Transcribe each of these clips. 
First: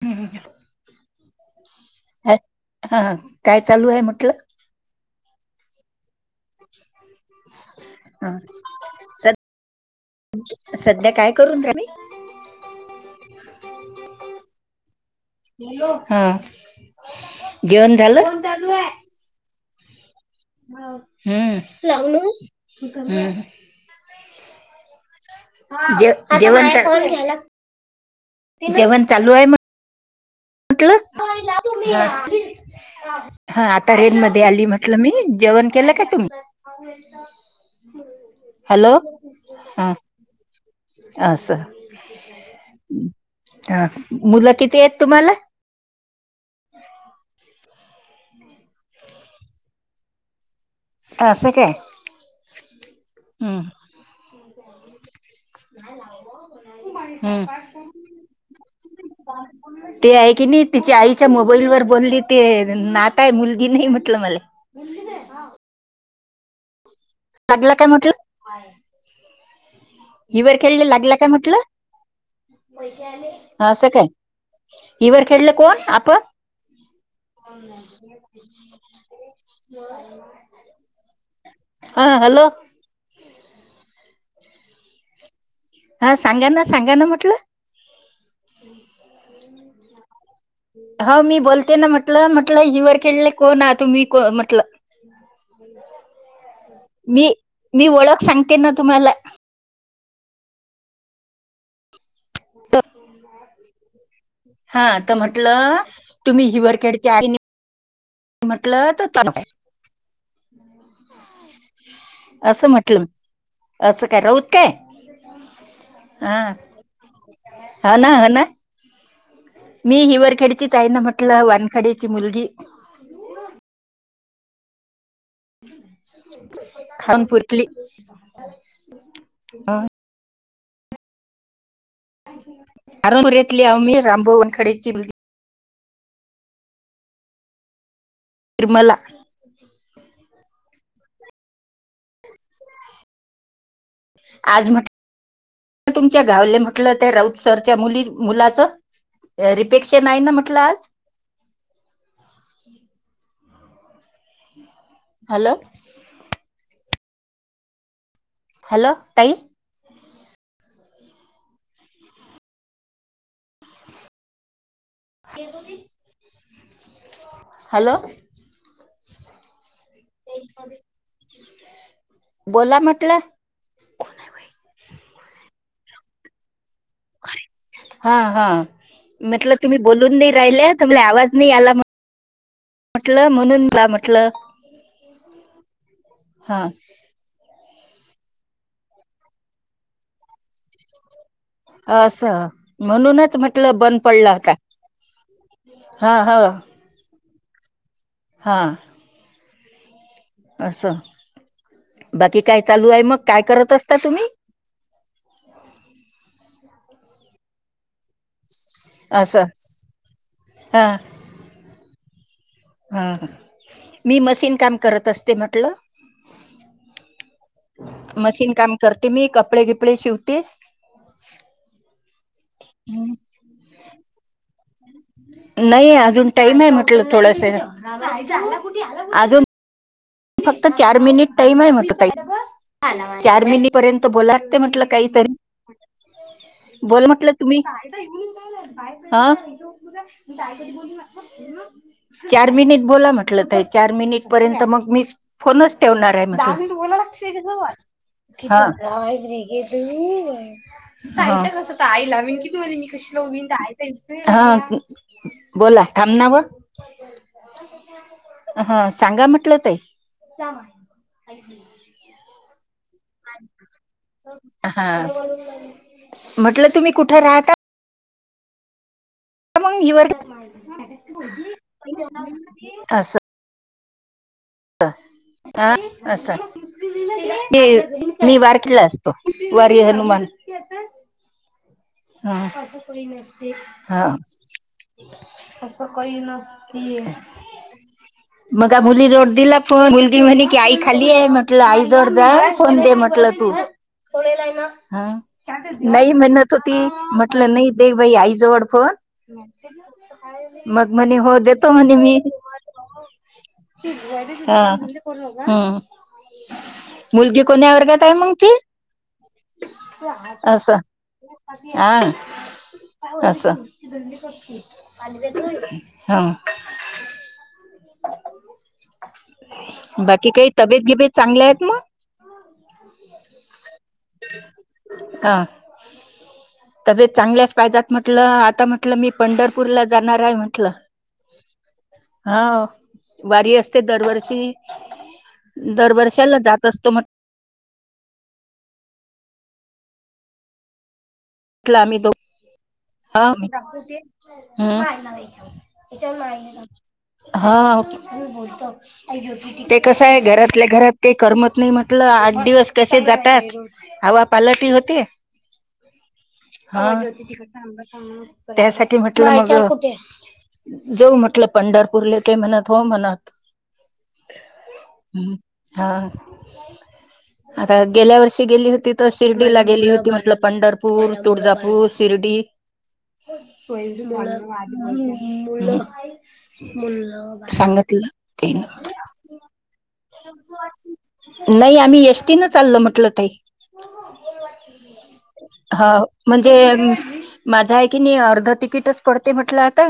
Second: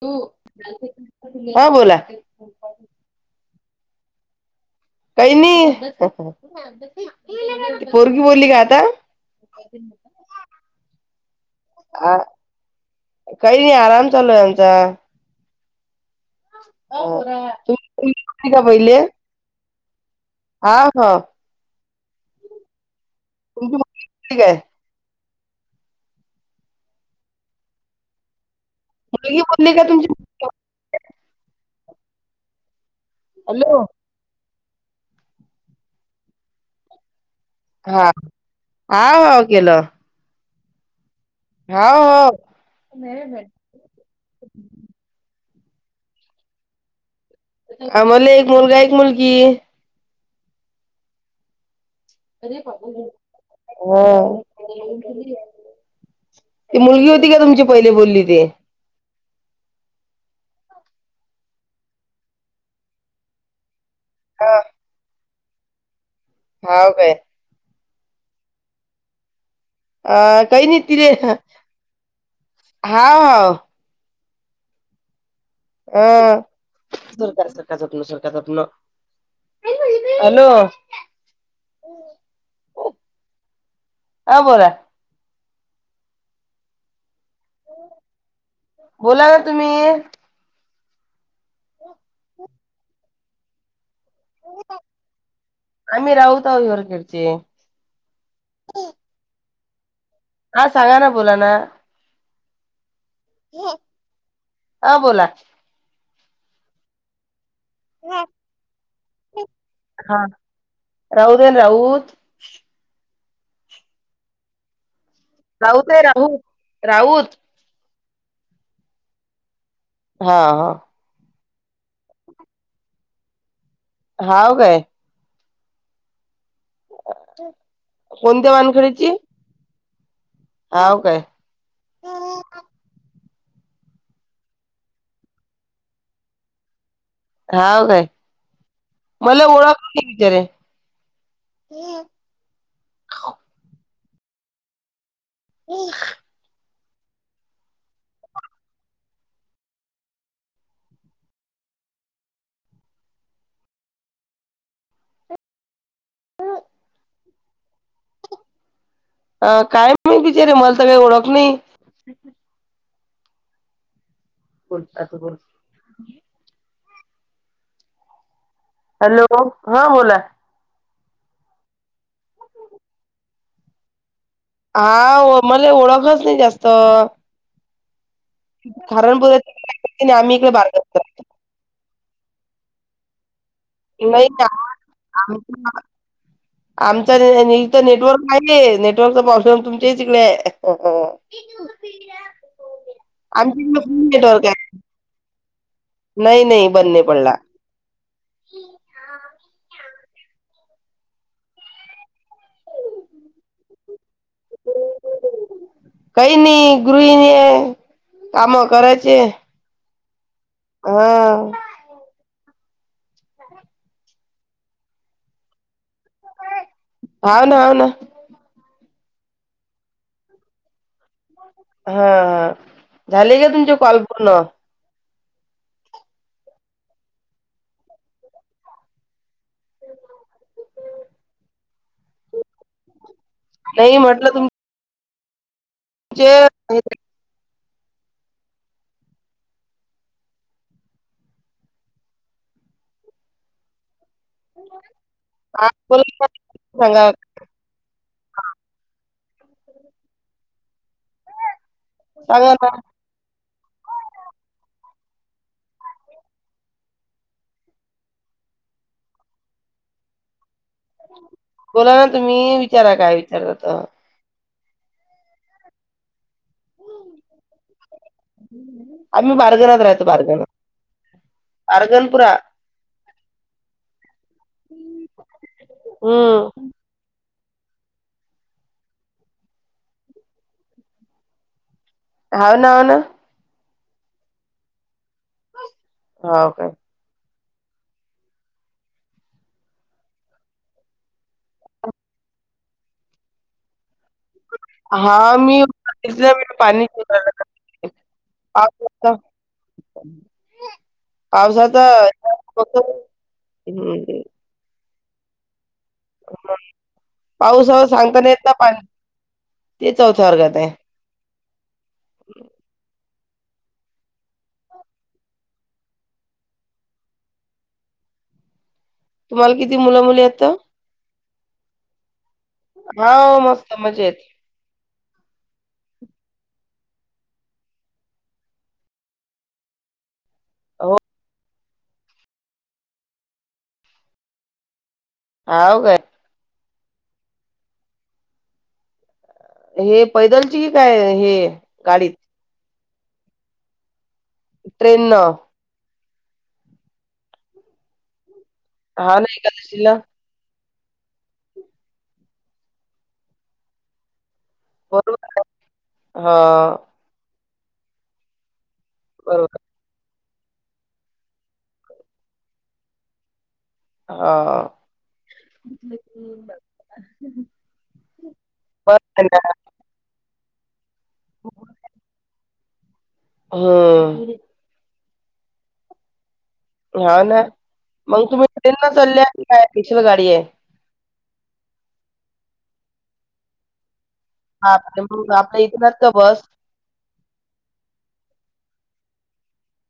तू हा बोला. ह हा काय चालू हाय म्हटलं? काही नाई. ती पोरकी ह बोलली का आता? स सध्या काय करून राहिली अ काय नाई आराम चालू आय आमचा. हॅलो हा. जेवण झालं [unintelligible] का पहिले हा हा हम्म हम्म. तुमची मुलगी [unintelligible] हा जे -जेवंन जेवण चालू आय म निगा तुमची ल, हा हॅलो आता रेन मधी आली म्ह टलं मी जेवण केलं काय तुम्ही? हा हॅलो हाव केलं. हा असं हा हो मुलं किती एत तुम्हाला? [inaudible] आम्हाले एक मुलगा एक मुलगी. अस काय? हम्म ओ. नाय गो बो ती मुलगी होती काय तुमची पहिले बोलले ते? [inaudible] ते हाय की नाई तिच्या आईच्या मोबाईल वर बोलली ते नात आय मुलगी नाय म्हटलं मला. हा हाव काय. लागला काय म्हटलं? अ हिवर काही नाय खेळले तिले लागला काय म्हटलं हाव. असं काय? इवर खेडलं कोण? अ, आपण दूर करा सरका तथन सरका तथन. हा हॅलो. हा बोला. हा सांगा ना सांगा ना म्हटलं. बोला तुम्ही. हो मी बोलते ना म्हटलं म्हटलं इवर खेडले कोण आ तुम्ही को म्हटलं? आम्ही राऊत हाव इवर खेडचे. मी मी ओळख सांगते ना तुम्हाला. हा सांगा ना बोला ना. हा तर म्हंटलं तुम्ही हिवर खेडच्या हात की [unintelligible] म्हटलत [unintelligible] राऊत ए राऊत. असं म्हटलं. असं काय राऊत काय? राऊत ए राऊत राऊत. हना, होना. मी हिवर हा खेडची हा आहेना, म्हटलं वानखडे ची मुलगी. हाव काय. खाऊन पुतली,.. कोणत्या वानखडीची अ हाव काय, हरमुल्यातली आहो मी रामभाऊ वानखडेची मुलगी. हाव काय, निर्मला मला ओळाखती विचारे.. हे आज म्हट [unintelligible] तुमच्या गावले म्हटलं त्या राऊतसरच्या मुली मुलाचं रिपेक्शन आहे ना म्हटलं आज, हॅलो हॅलो ताई अ काय माईत बिचारे, मला तर काय ओळख नाही. बोल आता बोल हॅलो. हॅलो. हा बोला, बोला म्हटलं. हा वो मले ओळखच नाही जास्त, कारे.. हा, हा म्हटलं तुम्ही खारणपुऱ्यात बोलून नाही आम्ही इकडे राहिले, त बारगावला मले आवाज नाही आला म्हण म्हटलं म्हणून, म्हटलं नई ना [unintelligible] हा आमच्या न त्यानी इथ नेटवर्क आहे, नेटवर्कचा प्रॉब्लेम तुमच्याच इकडे आय असं म्हणूनच आमच्या म्हटलं इकडे बंद फुल पडला काय? नाही-नाही बंद नाही पडला. हां असं बाकी काय चालू आहे मग, काय करत असता तुम्ही? [unintelligible] काय नाही गृहिणी आहे काम कराचे, असं हा.. हा हा मी मशीन काम करत असते म्हटलं, हाव ना, हाव ना. मशीन काम करते मी, कपडे गिपडे शिवतेस.. हा... झाले का तुमचे कॉल पूर्ण? नाही अजून टाईम आहे, म्हटलं थोडसं.. अजून फक्त चार मिनिट टाईम आहे म्हटलं ताई. चार मिनि नाही पर्यंत म्हटलं बोला लागते म्हटलं काहीतरी, तुमचे हे- बोल म्हटलं. तुम्ही [unintelligible] अ [unintelligible] चार मिनिट बोला म्हटलं ताई, चार मिनिट पर्यंत मग मी हा, फोनच बोला ठेवणार आहे ना. म्हटलं, दहा मिनिट बोला सांगा लागते. [unintelligible] हां [unintelligible] ताई लावीन सांगा किती ना म्हणे मी कशी लाऊ मी, हा बोला, थांबना व अ ह सांगा म्हटलं ताई. मला तुम्ही विचारा काय विचारता त? हा म्हटलं तुम्ही कुठ राहता? हम् [inaudible] आम्ही मग बारगणत राहतो हिवर बारगना बारगनपुरा [unintelligible] असा हम्म ते मी वारकीला असतो वारी हनुमान श्वेता हा हाव हा ना हाव ना सकाळी नसते हाव काय मग काय मुली जवळ दिला फोन मुलगी म्हणे की आई खाली आहे म्हटलं आई जवड दे फोन दे म्हटलं तू हा मी नाही बघितलं म्हणत मी तर ती पाणी शिंपडलं. म्हंटलं नाही दे बई आईजवड फोन पावसाचा मग म्हणे हो देतो पावसाचा म्हने मी फक्त हम्म हा हम् मुलगी कोन्या पावसावर वर्गात आहे मंग ती? ती चौथ्या वर्गात हाय असं हा असं हा तुम्हाला किती मुलं मुली बाकी आहेत? काही तब्येत गिबेत चांगल्या आहेत मग हा हो मस्त मजेत. हा तब्येत चांगल्याच पाहिजात म्हटलं आता म्हटलं मी पंढरपूरला जाणार आहे म्हण हो हा वारी असते दरवर्षी. हाव काय दरवर्षाला जात असतो म्हंट हे पैदलचीही काय हे ला आम्ही दो गाडीत हा ट्रेन न [unintelligible] हा ओके मी बोलतो हा ना ते एकादशीला कस आहे घरातल्या घरात ते करमत नाही म्हटलं आठ दिवस कसे जातात. हवा पालट ही होते बरोबर हा त्यासाठी म्हटलं बरोबर मग जाऊ म्हटलं पंढरपूरले ते म्हणत हो म्हणत. हा आ आता गेल्या वर्षी गेली होती बर तर आहे ना शिर्डीला गेली होती म्हटलं पंढर पूर, तुळजापूर, शिर्डी हम्म [unintelligible] हा ना सांगितलं मग तुम्ही ते ट्रेन न चालल्या काय स्पेशल गाडी हाय? नाही आम्ही एस टी चाललो म्हटलं ताई आपल्या मग आपल्या हा इथूनच का बस? म्हणजे माझा आहे की नाही अर्ध तिकीटच पडते म्हटलं आता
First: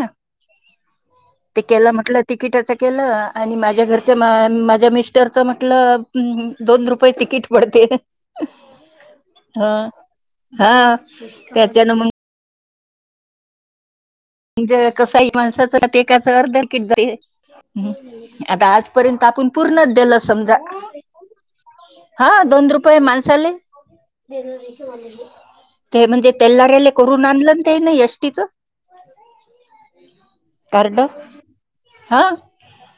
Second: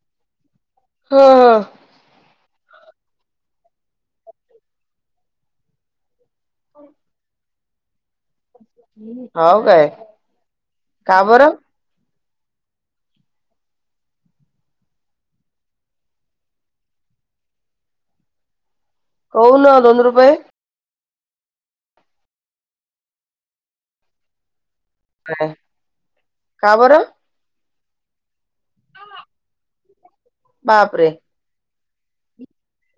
ह ह ते केला म्हटलं ति किटाचं केलं आणि माझ्या घरच्या मा माझ्या मिस्टरचं म्हटलं दोन रुपये तिकीट पडते हाव हा काय हा का बरं त्याच्यान मंग म्हणजे कसही माणसाच ते एकाच अर्ध तिकीट जाईल आता आज पर्यंत आपण काऊन पूर्णचं दोन देलो रुपये समजा हा दोन रुपये माणसाले काय ते म्हणजे का तेल्लारेला बरं करून आणलं ते ना एस टी चं. कार्ड बापरे हा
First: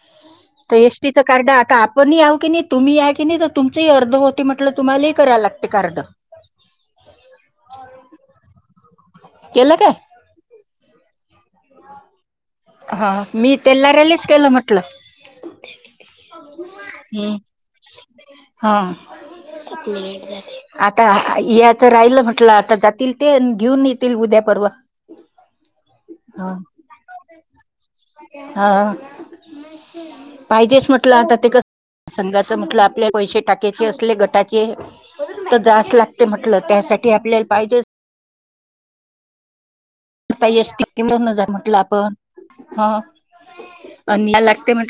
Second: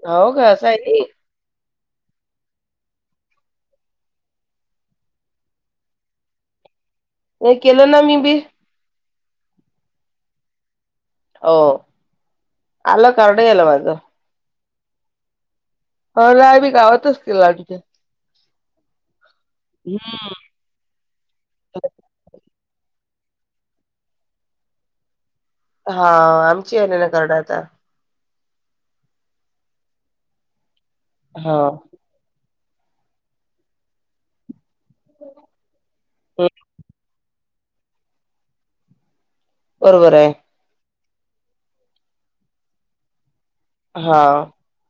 होव का. ते एस आहे टी चं? कार्ड आता आपणही याऊ की नाही तुम्ही या कि नाही तर तुमचेही अर्ध होते म्हटलं तुम्हालाही कराय लागते कार्ड. नाही केलं ना मी बी, केलं का? हो. हा आलं कार्ड मी यालं तेला माझं रलीज केलं म्हटलं, अ नाही मी गावातच हम्म केलं हा. आता याचं राहिलं म्हटलं आता जातील ते घेऊन येतील उद्या पर्व ह. हा आमची आहे ना करडं चा. हा पाहिजेच म्हटलं आता ते हा क संघाचं म्हटलं आपल्या पैसे टाक्याचे असले गटाचे ते जास्त लागतयं म्हटलं त्यासाठी आपल्याला पाहिजे ते. बरोबरआहे. तै एक् तिक्ति मधन जा म्हटलं आपण हा हा आणलाय् लागते [inaudible]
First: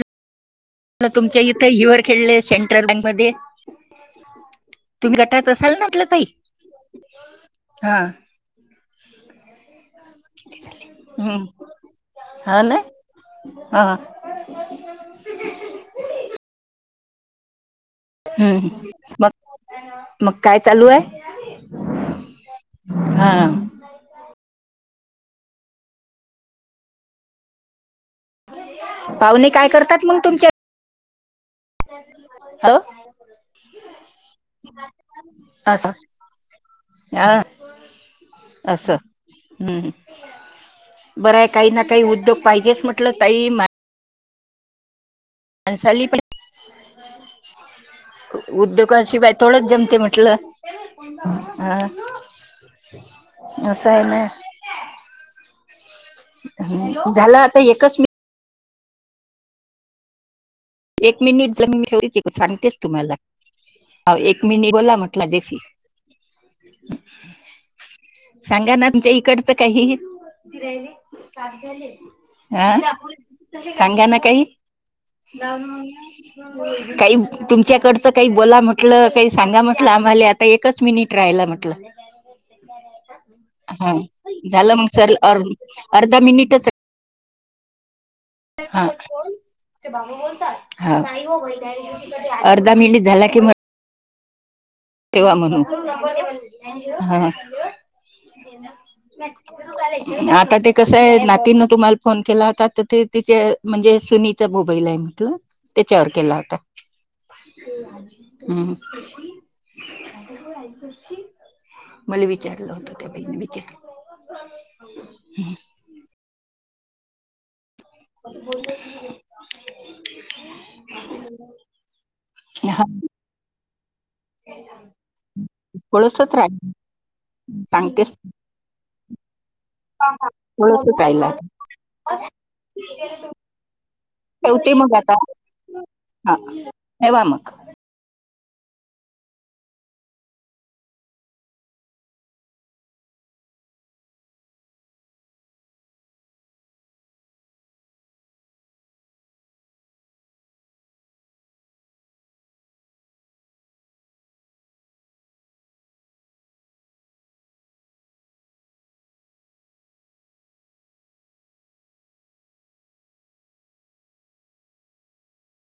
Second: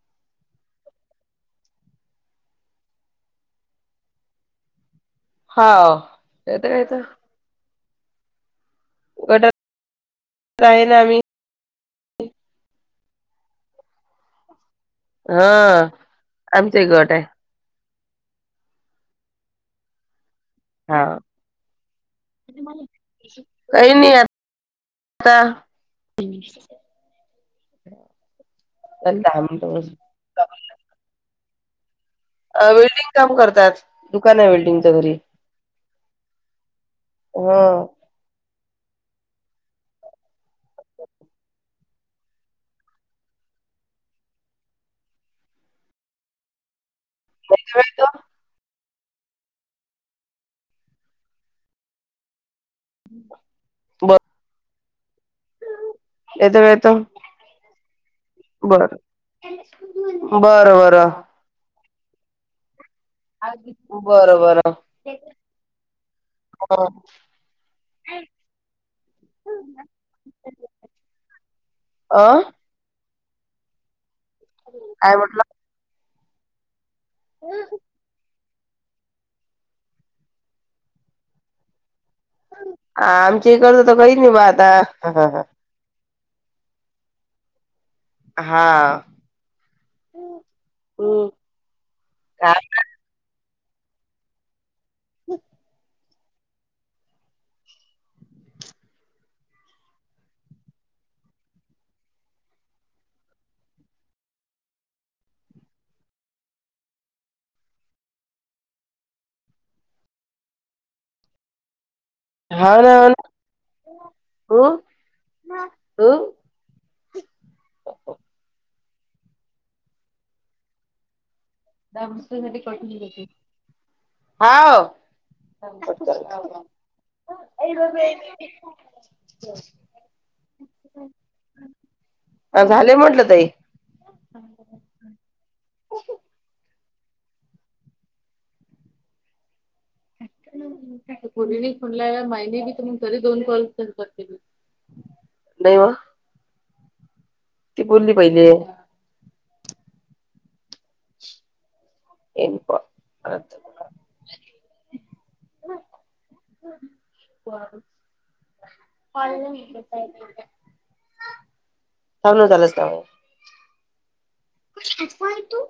म तुमच्या इथे युअर खेळले सेंट्रल बँक मध्ये तुम्ही गटात हा असालं म्हटलं ना ताई? काय तर गटात? आहे ना आम्ही हम्म हा ना हा. हा आमचा गट हे. हम्म हम्म मग मग काय चाल? हा. हा. काही नाही आत्ता [unintelligible] दहा पाहुणे मिनिट काय करतात मग तुमच्याचे? [unintelligible] वेल्डिंग काम करतात दुकान आहे वेल्डिंगच्या घरी. असं. हा. असं हम्म, बरं आहे काही ना काही उद्योग पाहिजेच म्हटलं ताई अनसली पण उद्योगाशिवाय थोडंच जमते म्हटलं हा. असं हाय ह ना येतो ह झाल आत त एकच मीत बरं बरं बरं. एक मिनिट जमीन ठेवची सांगतेस तुम्हाला ह बरं बरं एक मिनिट बरं बोला म्हटलं माझ्याशी? सांगा ना तुमच्या इकडचं काही हि अ हा सांगा ना काही? काय म्हण काही तुमच्याकडचं काही बोला म्ह म्हटलं काही सांगा म्हटलं आम्हाला आता एकच मिनिट राहिला म्हटलं. आमची इकडच हा तर करीत नाही बा झालं मग सर अर आता अर्धा मिनिटच हाय हा कोण ते बाबू बोलतात नाही हम्म होई त्या काय अर्धा मिनिट झाला की म ठेवा म्हणून हा आता ते कसय नाती तुम्हाला फोन केला होता तर ते तिचे म्हणजे सुनी चा मोबाईल आहे ना तो त्याच्यावर केला होता ह्म्म. [inaudible] मला विचारलं हाव होत ना त्या हो ना बईने बी त्या. अ हो [unintelligible] दाबुसा साठी कॉल हा ठेऊन देते. हा ओ. थोडसच राहिल सांगतेस [unintelligible] थोडस काय ला. झाले म्हटलं ताई ठेवते मग आता हा ठेवा मग. कोने फोनला माहिने बी तर मग घरी दोन कॉल करते. हॅलो ती बोलली पहिले. येनप आ परत पाळ फोन बघायलास काय? क अथवाय तू